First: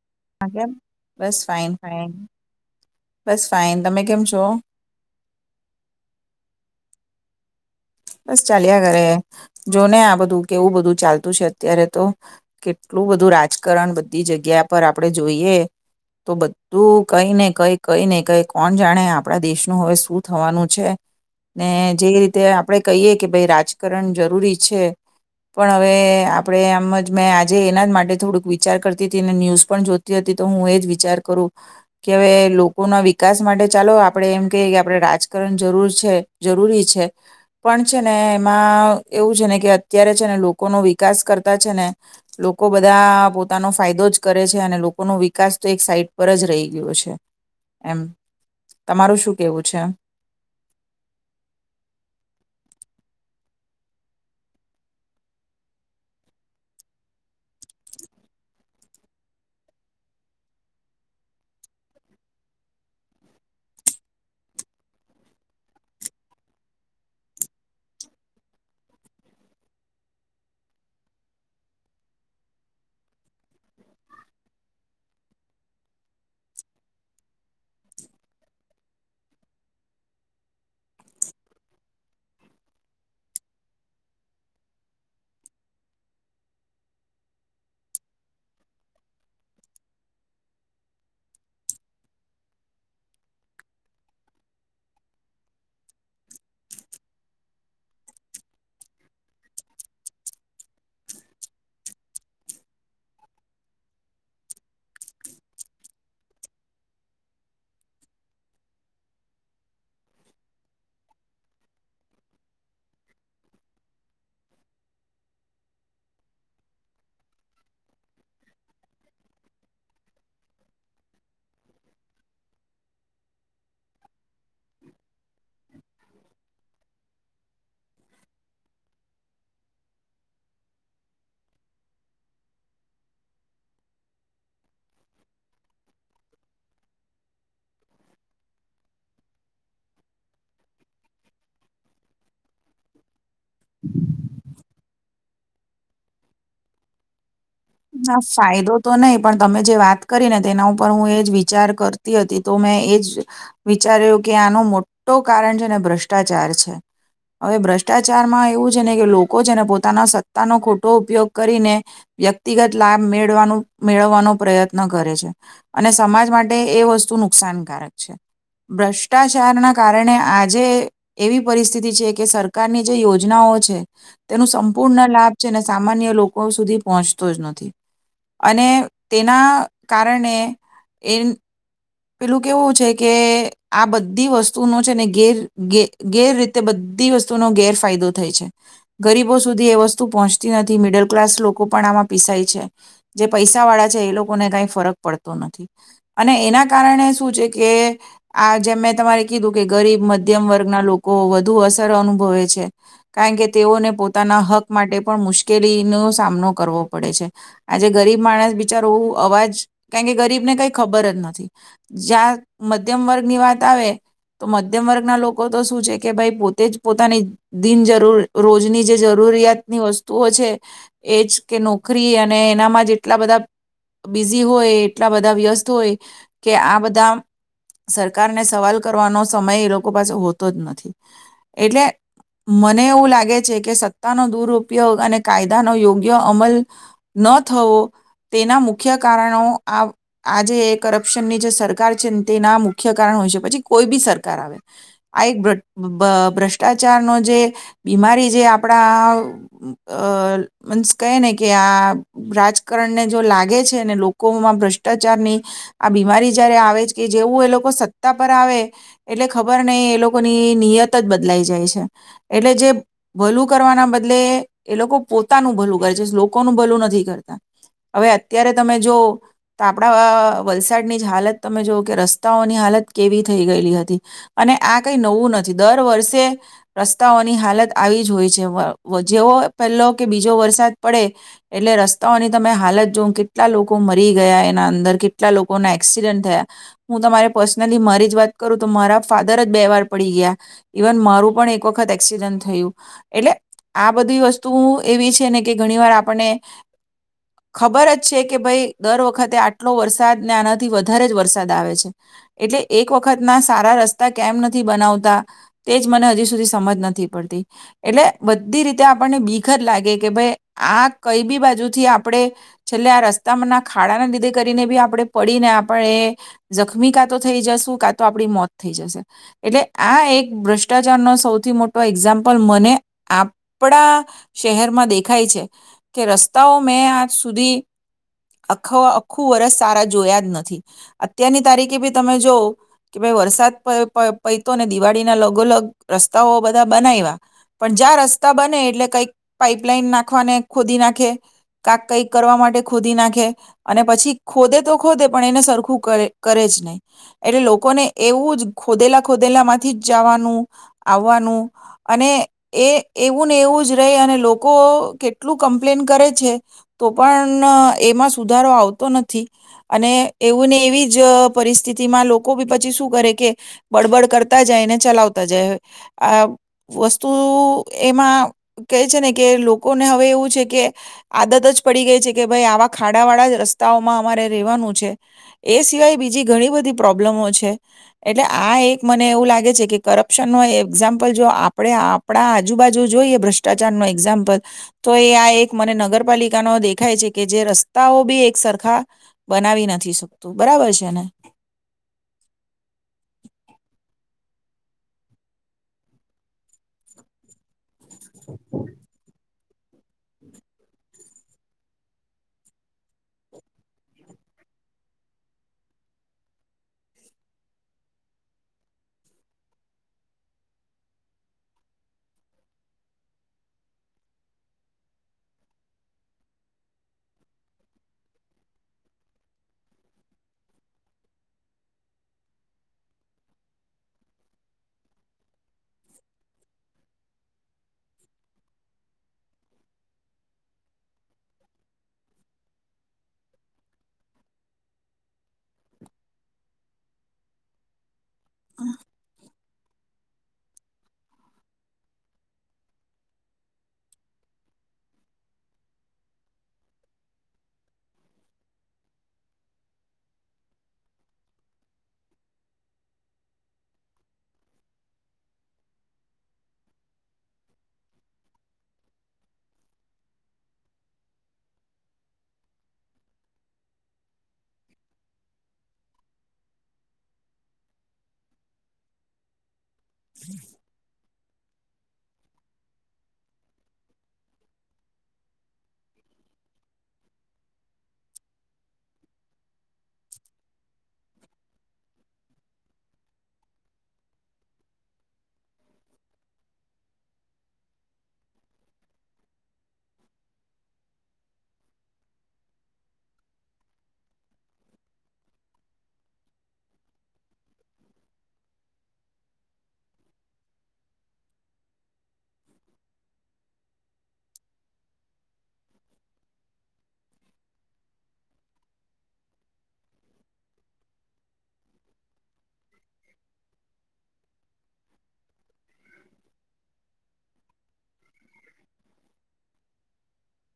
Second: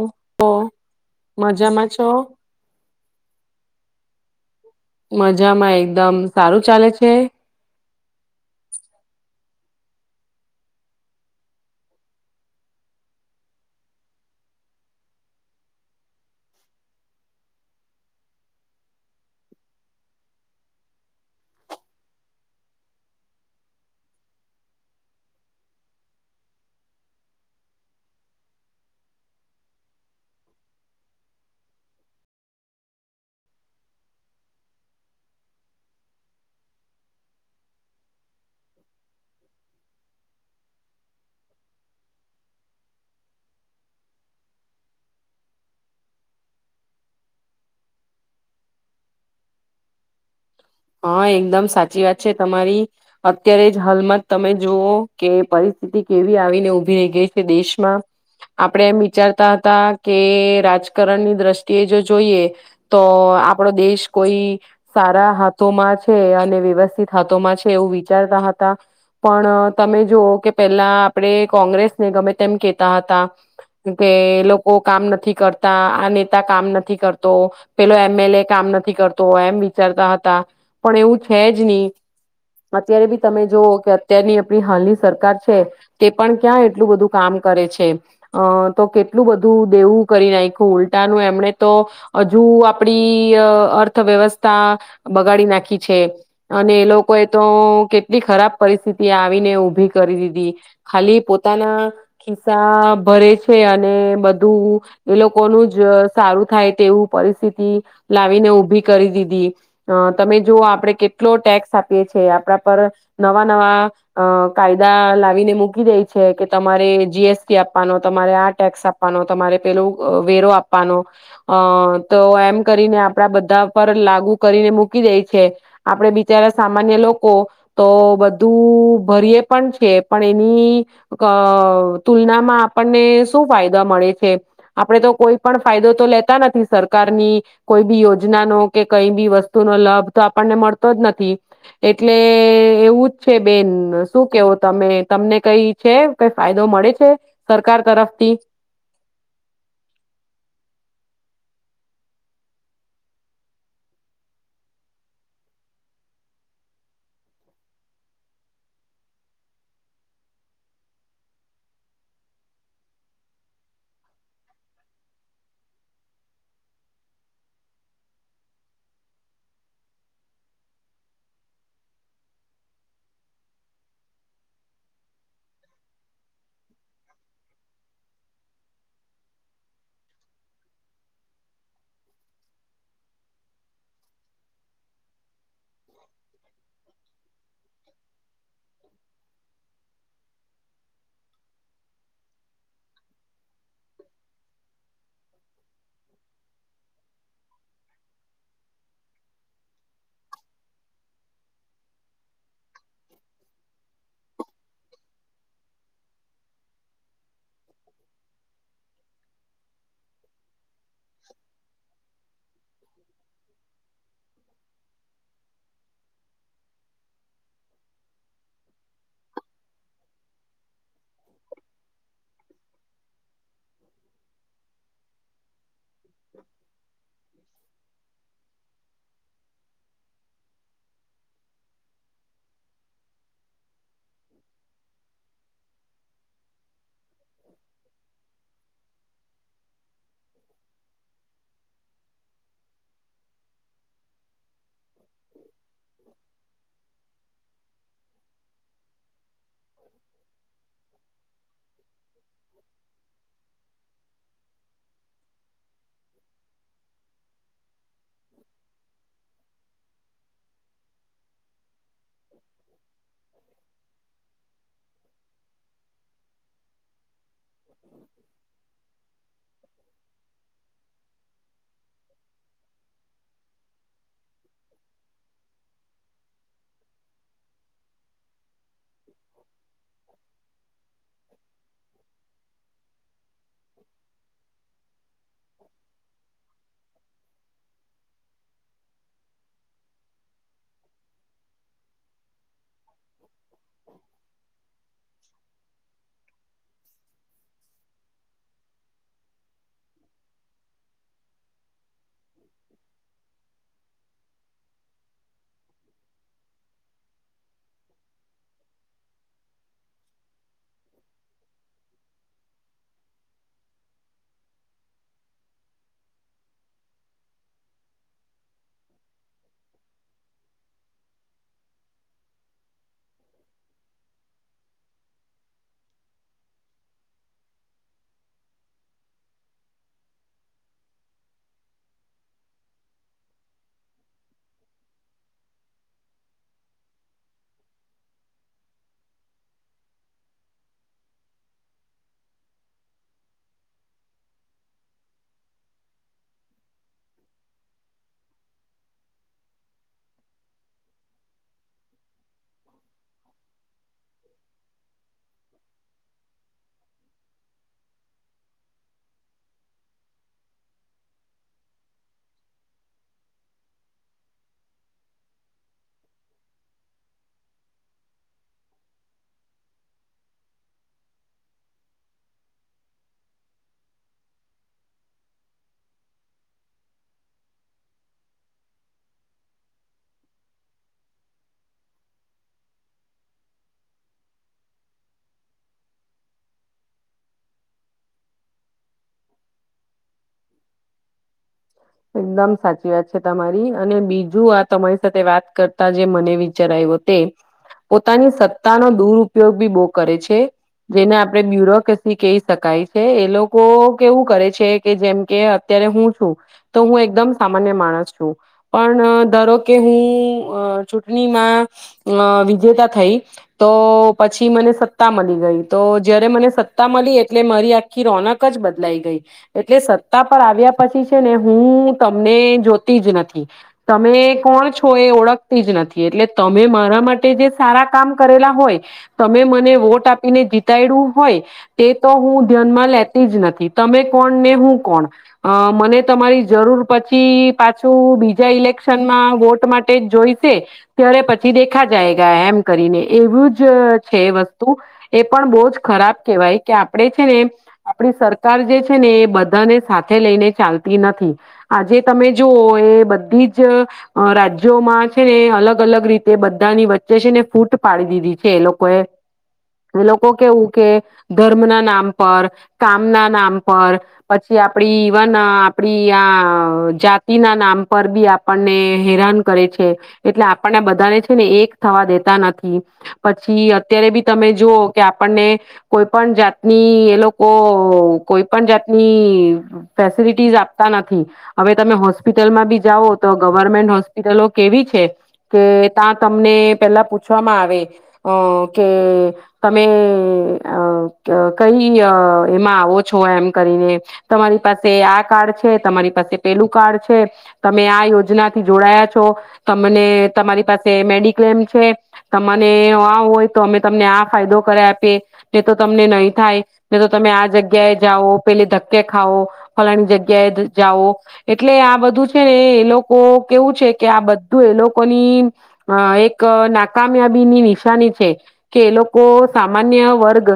ઓહો કે બસ ફન મજામાં છો ફન બસ ફાઈન તમે કેમ છો? તો મજામાં એકદમ સારું ચાલે છે. બસ ચાલ્યા કરે. જો ને આ બધું કેવું બધું ચાલતું છે અત્યારે તો કેટલું બધું રાજકારણ બધી જગ્યા પર આપણે જોઈએ તો બધું કઈ ને કઈ કઈ ને કઈ કોણ જાણે આપણા દેશનું હવે શું થવાનું છે ને જે રીતે આપણે કહીએ કે ભાઈ રાજકારણ જરૂરી છે પણ હવે આપણે આમ જ મેં આજે એના જ માટે થોડુંક વિચાર કરતી હતી અને ન્યૂઝ પણ જોતી હતી તો હું એ જ વિચાર કરું કે હવે લોકોના વિકાસ માટે ચાલો આપણે એમ કહીએ કે આપણે રાજકારણ જરૂર છે જરૂરી છે. પણ છે ને એમાં એવું છે ને કે અત્યારે છે ને લોકોનો વિકાસ કરતા છે ને લોકો બધા પોતાનો ફાયદો જ કરે છે અને લોકોનો વિકાસ તો એક સાઈડ પર જ રહી ગયો છે એમ તમારું શું કેવું છે. હા એકદમ સાચી વાત છે તમારી અત્યારે જ હાલમાં જ તમે જુઓ કે પરિસ્થિતિ કેવી આવીને ઉઊભી રહી ગઈ છે દેશમાં આપણેે એમ વિચારતા હતા કે રાજકારણની દ્રષ્ટિએ જો જોઈએ તો આપડો દેશ કોઈ સારા છે અને વ્યવસ્થિત હાથમાં છે એવું વિચારતા હતા પણ તમે જુઓ કે પેલા આપડે કોંગ્રેસને ગમે તેમ કેતા હતા કે લોકો કામ નથી કરતા આ નેતા કામ નથી કરતો પેલો એમએલ એ કામ નથી કરતો એમ વિચારતા હતા. પણ એવું છે જ નહી અત્યારે બી તમે જોઓ કે અત્યારની આપણી હાલની સરકાર છે તે પણ ક્યાં એટલું બધું કામ કરે છે અ તો કેટલું બધું દેવું કરી નાખખ ઉલટાનું એમણે તો હજુ આપડી અર્થવ્યવસ્થા ગાડી નાખી છે અને એ લોકોએ તો કેટલી ખરાબ પરિસ્થિતિ આવીને ઉભી કરી દીધી ખાલી પોતાના ખિસ્સા ભરે છે અને બધું એ લોકોનું જ સારું થાય તેવું પરિસ્થિતિ લાવીને ઉભી કરી દીધી. અ તમે જોુઓ આપડણે કેટલો ટેક્સ આપીએ છે આપણા પર નવા નવા કાયદા લાવીને મૂકી દે છે કે તમારે જીએસટી આપવાનો તમારે આ ટેક્સ આપવાનો તમારે પેલું વેરો આપવાનો અ તો એમ કરીને આપડા બધા પર લાગુ કરીને મૂકી દે છે આપણે બિચારા સામાન્ય લોકો તો બધું ભરીએ પણ છે પણ એની તુલનામાં આપણને શું ફાયદા મળે છે આપણે તો કોઈ પણ ફાયદો તો લેતા નથી સરકારની કોઈ બી યોજના ન કે કઈ એ વસ્તુ નો લાભ તો આપણને મળતો જ નથી એટલે એવું જ છે બેન શું કેવો તમે તમને કઈ છે કઈ ફાયદો મળે છે. સરકાર ના તરફથી ફાયદો તો નહી પણ તમે જે વાત કરી ને તેના ઉપર હું એજ વિચ વિચાર કરતી હતી તો મેં એજ વિચાર્યું કે આનો મોટો કારણ છે ને ભ્રષ્ટાચાર છે હવે ભ્રષ્ટાચારમાં એવું છે ને કે લોકો છેને પોતાના સત્તા નો ખોટો ઉપયોગ કરીને વ્ય વ્યક્તિગત લાભ મેળવા મેળવવાનો પ્રયત્ન કરે છે અને સમાજ માટે એ વસ્તુ નુકસાનકારક છે ભ્રષ્ટાચારના કારણે આજે એવી પરિસ્થિતિ છે કે સરકારની જે યોજનાઓ છે તેનું સંપૂર્ણ લાભ છે અને સામાન્ય લોકો સુધી પહોંચ નથી અને તેના કારણે એ પેલું કેવું છે કે આ બધી વસ્તુનો છે ને ગેર ગેર રીતે બધી વસ્તુનો ગેરફાયદો થાય છે ગરીબો સુધી એ વસ્તુ પહોંચતી નથી મિડલ ક્લાસ લોકો પણ આમાં પીસાય છે જે પૈસા વાળા છે એ લોકોને કઈ ફરક પડતો નથી અને એના કારણે શું છે કે આ જેમ મેં તમારે કીધું કે ગરીબ મધ્યમ વર્ગના લોકો વધુ અસર અનુભવે છે કારણ કે તેઓને પોતાના હક માટે પણ મુશ્કેલીનોો સામનો કરવો પડે છે આજે ગરીબ માણસ બિચારોવું અવાજ કારણ કે ગરીબને કઈ ખબર જ નથી. જ્યાં મધ્યમ વર્ગની વાત આવે તો મધ્યમ વર્ગના લોકો તો શું છે કે ભાઈ પોતે જ પોતાની દિન જરૂર રોજની જે જરૂરિયાતની વસ્તુઓ છે એજ કે નોકરી અને એનામાં જેટલા બધા બિઝી હોય એટલા બધા વ્યસ્ત હોય. કે આ બધા સરકારને સવાલ કરવાનો સમય એ લોકો પાસે હોતો જ નથી એટલે મને એવું લાગે છે કે સત્તાનો દુરપયોગ અને કાયદાનો યોગ્ય અમલ ન થવો તેના મુખ્ય કારણો આ આજે શન ની જે સરકાર છે તેના મુખ્ય કારણ હોય છે પછી કોઈ બી સરકાર આવે આ એક ભ્રષ્ટાચારનો જે બીમારી જે આપણા અ મન્સ કહે ને કે આ રાજકારણને જો લાગે છે ને લોકોમાં ભ્રષ્ટાચાર ની આ બીમારી જ્યારે આવે જ કે જેવું એ લોકો સત્તા પર આવે એટલે ખબર નહી એ લોકોની નિયત જ બદલાઈ જાય છે. એટલે જે ભલું કરવાના બદલે એ લોકો પોતાનું ભલું વર્ચ લોકો નું ભલું નથી કરતા. હવે અત્યારે તમે જો તો આપડા અહ વલસાડની જ હાલત તમે જોવ કે રસ્તાઓની હાલત કેવી થઈ ગયેલી હતી, અને આ કઈ નવું નથી દર વર્ષે રસ્તાઓની હાલત આવી જ હોય છે. વ જેવો પહેલો કે બીજો વરસાદ પડે એટલે રસ્તાઓની તમે હાલત જોઉ કેટલા લોકો મરી ગયા એના અંદર કે લોકો ના એક્સિડન્ટ થયા. હું તમારે પર્સનલી મરી જ વાત કરું તો મારા ફાધર જ બે વાર પડી ગયા, ઇવન મારું પણ એક વખત એક્સિડન્ટ થયું. એટલે આ બધી વસ્તુ એવી છ છે ને કે ઘણી વાર આપણને ખબર જ છે કે ભાઈ દર વખતે આટલો વરસાદ ને આનાથી વધારે જ વરસાદ આવે છે, એટલે એક વખત ના સારા રસ્તા કેમ નથી બનાવતા તેજ મને હજી સુધી સમજ નથી પડતી, એટલે બધી રીતે આપણને બીખ જ લાગે કે ભાઈ આ કઈ બી બાજુથી આપણે છેલ્લે આ રસ્તા માના ખાડાના લીધે કરીને બી આપણે પડીને આપણે ઝખમી કા તો થઈ જશું, કા તો આપડી મોત થઈ જશે. એટલે આ એક ભ્રષ્ટાચાર નો સૌથી મોટો એક્ઝામ્પલ મને આપણા શહેરમાં દેખાય છે, કે રસ્તાઓ મેં આજ સુધી અખ અખું વરષ સારા જોયા જ નથી. અત્યારની તારીખે ભી તમે જોઓ કે ભઈ વરસાદ પ-પ પઈતો ને દિવાળીના લગોલગ રસ્તાઓ બધા બનાયવા પણ જ્યાં રસ્તા બને એટલે કઈક પાઈપલાઈન નાખવાને ખોદી નાખે, કાક કઈક કરવા માટે ખોદી નાખે, અને પછી ખોદે તો ખોદે પણ એને સરખું કર કરે જ નહીં, એટલે લોકોને એવું જ ખોદેલા-ખોદેલા માંથી જ જાવાનું, આવવાનું અને એ એવું ને એવું જ રહે અને લોકો કેટલું કમ્પ્લેન કરે છે તો પન એમાં સુધારો આવતો નથી. અને એવું ને એવી જ પરિસ્થિતિમાં લોકો બી પછી શું કરે કે બડબડ કરતા જાય ને ચલાવતા જાય, આ વસ્તુ એમાં કેહે છે ને કે લોકોને હવે એવું છે કે આદત જ પડી ગઈ છે કે ભાઈ આવા ખાડાવાળા જ રસ્તાઓમાં અમારે રહેવાનું છે. એ સિવાય બીજી ઘણી બધી પ્રોબ્લેમો છે, એટલે આ એક મને એવું લાગે છે કે કરપ્શન નો એ એક્ઝામ્પલ જો આપણે આપણા આજુબાજુ જોઈએ ભ્રષ્ટાચાર નો એક્ઝામ્પલ તો એ આ એક મને નગરપાલિકાનો દેખાય છે કે જે રસ્તાઓ બી એક સરખા બનાવી નથી શકતું. બરાબર છે ને? એકદમ સાચી વાત છે તમારી, અને બીજું આ તમારી સાથે વાત કરતા જે મને વિચાર આવ્યો તે પોતાની સત્તા નો દૂર ઉપયોગ બી બહું કરે છે, જેને આપડે બ્યુરોકેસી કહી શકાય છે. એ લોકો કેવું કરે છે કે જેમ કે અત્યારે હું છું તો હું એકદમ સામાન્ય માણસ છું. પણ ધારો કે હું અહ ચૂંટણીમાં વિજેતા અહ થઈ તો પછી મને સત્તા મલી ગઈ તો જયારે મને સત્તા મલી એટલે મરી આખી રોનક જ બદલાઈ ગઈ, એટલે સત્તા પર આવ્યા પછી છે ને હું તમને જોતી જ નથી. તમે કોણ છો, એ ઓળખતી જ નથી. એટલે તમે મારા માટે જે સારા કામ કરેલા હોય, તમે મને વોટ આપીને જીતાયડું હોય, તે તો હું ધ્યાનમાં લેતી જ નથી. તમે કોણ ને હું કોણ. અહ મને તમારી જરૂર પછી પાછ છું બીજા ઇલેક્શન માં વોટ માટ ટે જોઈશે, ત્યારે પછી દેખા જાયેગા એમ કરીને, એવું જ છે એ વસ્તુ. એ પણ બહુ જ ખરાબ કહેવાય કે આપણે છે ને આપણી સરકાર જે છે ને એ બધાને સાથે લઈને ચાલત નથી આજે તમે જુવ એ બધી જ રાજ્યોમાં છે ને અલગ અલગ રીતે બધાની વચ્ચે છે ને ફૂટ પાડી દીધી છે એ લોકો એ એ લોકો કેવું કે ધર્મ ના નામ પર કામ ના નામ પર પછી આપડી વાના આપડી આ જાતિ ના નામ પર બી આપણને હેરાન કરે છે એટલે આપણને બધાને ને એક થવા દેતા નથી પછી અત્યારે બી તમે જોુઓ કે આપણને કોઈ પણ જાતની એ લોકો કોઈ પણ જાતની ફેસલટી નથી હવે તમે હોસ્પિટલમાં બી જાઓ તો ગવર્મેન્ટ હોસ્પિટલો કેવી છે કે ત્યાં તમને પેલા પૂછવામાં આવે કે તમે કઈ એમાં આવો છો એમ કરીને તમારી પાસે આ કાર્ડ છે. તમારી પાસે પેલું કાર્ડ છે તમે આ યોજના થી જોડાયા છો તમને તમારી પાસે મેડિક્લેમ છે તને આ હોય તો અમે તમને આ ફાયદો કરે આપીએ ને તો તમને નહી થાય ને તો તમે આ જગ્યાએ જાઓ પેલી ધક્કે ખાવ ફલાની જગ્યા જાઓ એટલે આ બધું છે ને એ લોકો કેવું છે કે આ બધું એ લોકોની એક નાકામયાબીની નિશાની છે કે એ લોકો સામાન્ય વર્ગ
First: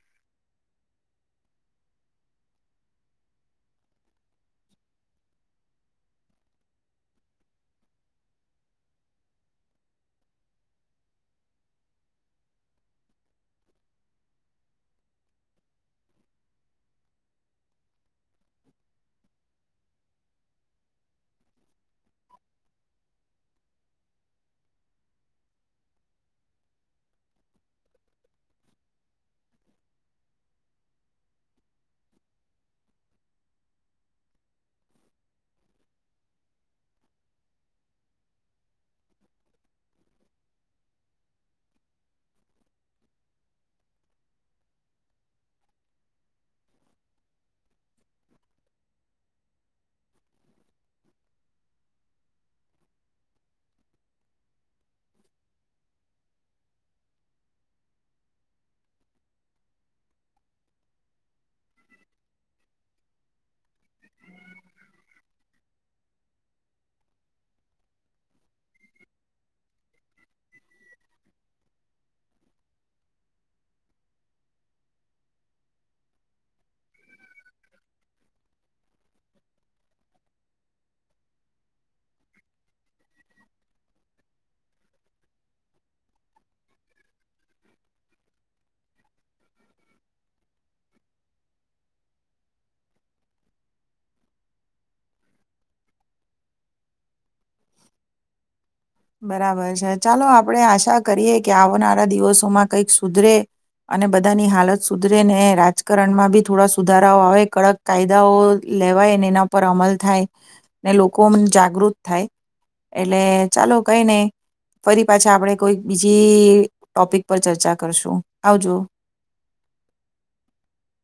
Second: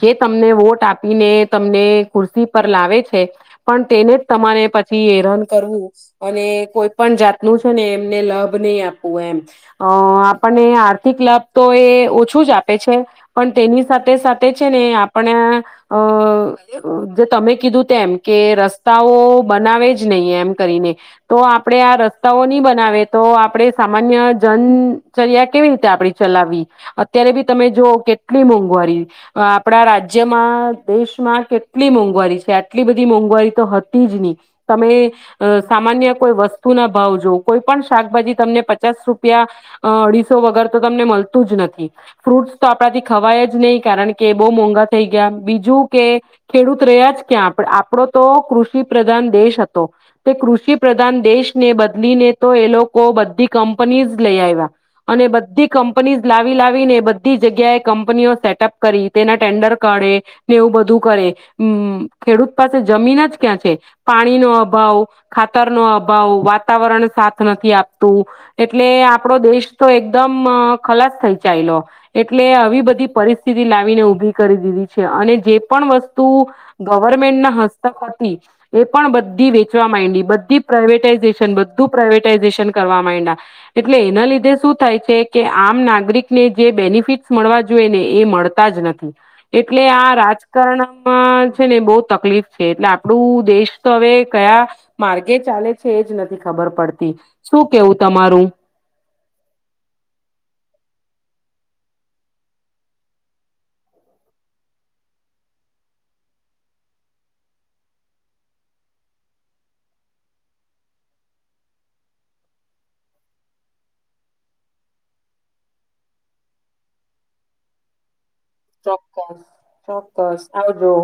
જે તમને વોટ આપીને તમને ખુરશ પર લાવે છે. પણ તેને જ તમારે પછી હેરાન કરવું અને કોઈ પણ જાતનું છે ને એમને લાભ નહીં આપવું એમ અ આપણને આર્થિક લાભ તો એ ઓછું જ આપે છે પણ તેની સાથે સાથે છે ને આપણે અ જે તમે કીધું તેમ કે રસ્તાઓ બનાવે જ નહીં એમ કરીને તો આપડે આ ર રસ્તા નહી બનાવે તો આપ આપણે સામાન્ય જનચર્યા કેવી રીતે આપડી ચલાવીવી અત્યારે બી તમે જોઓ કેટલી મોંઘવારી આપણા રાજ્યમાં દેશમાં કેટલી મોંઘવારી છે આટલી બધી મોંઘવારી તો હતી જ નહી તમે સામાન્ય કોઈ વસ્તુ ના ભાવ જો કોઈ પણ શાકભાજી તમને પચાસ રૂપિયા અઢીસો વગર તો તમને મળતું જ નથી ફ્રૂટસ તો આપડાથી ખવાય જ નહીિ કારણ કે બહુ મોંઘા થઈ ગયા બીજું કે ખેડૂત રહ્યા જ ક્યાં? આપડો તો કૃષિ પ્રધાન દેશ હતો તે કૃષિ પ્રધાન દેશને બદલીને તો એ લોકો બધી કંપનીઝ લઈ આવ્યા અને બધી કંપનીઝ લાવી લાવીને બધી જગ્યાએ કંપનીઓ સેટઅપ કરી તેના ટેન્ડર કાઢે ને એવું બધું કરે ખેડૂત. પાસે જમીન જ ક્યાં છે પાણી નો અભાવ ખાતર નો અભાવ વાતાવરણ સાથ નથી આપતું એટલે આપડો દેશ તો એકદમ ખલાસ થઈ ચાલલો એટલે આવી બધી પરિસ્થિતિ લાવીને ઉઊભી કરી દીધી છે અને જે પણ વસ્તુ ગવર્મેન્ટના બધી વેચવા માંડી બી પ્રઇવેટાઈઝેશન બું પ્રઇવેટાઈઝેશન કરવા માં એટલે એના લીધે શું થાય છે કે આમ નાગરિકને જે બેનિફિટ મળવા જોઈએને એ મળતા જ નથી એટલે આ રાજકારણમાં છે ને બહુ તકલીફ છે એટલે આપણું દેશ તો હવે કયા માર્ગે ચાલે છે એજ નથી ખબર પડતી શું કેવું તમારું? બરાબર છે ચાલો આપડે આશા કરીએ કે આવનારા દિવસોમાં કઈક સુધરે અને બધાની હાલત સુધરે ને રાજકારણમાં બી થોડા સુધારાઓ આવે કડક કાયદાઓ લેવાયને એના પર અમલ થાય ને લોકો જાગૃત થાય એટલે ચાલો કઈ નહી ફરી પાછા આપડે કોઈક બીજી ટોપિક પર ચર્ચા કરશું. આવજો. ચોક્કસ ચોક્કસ આવજો.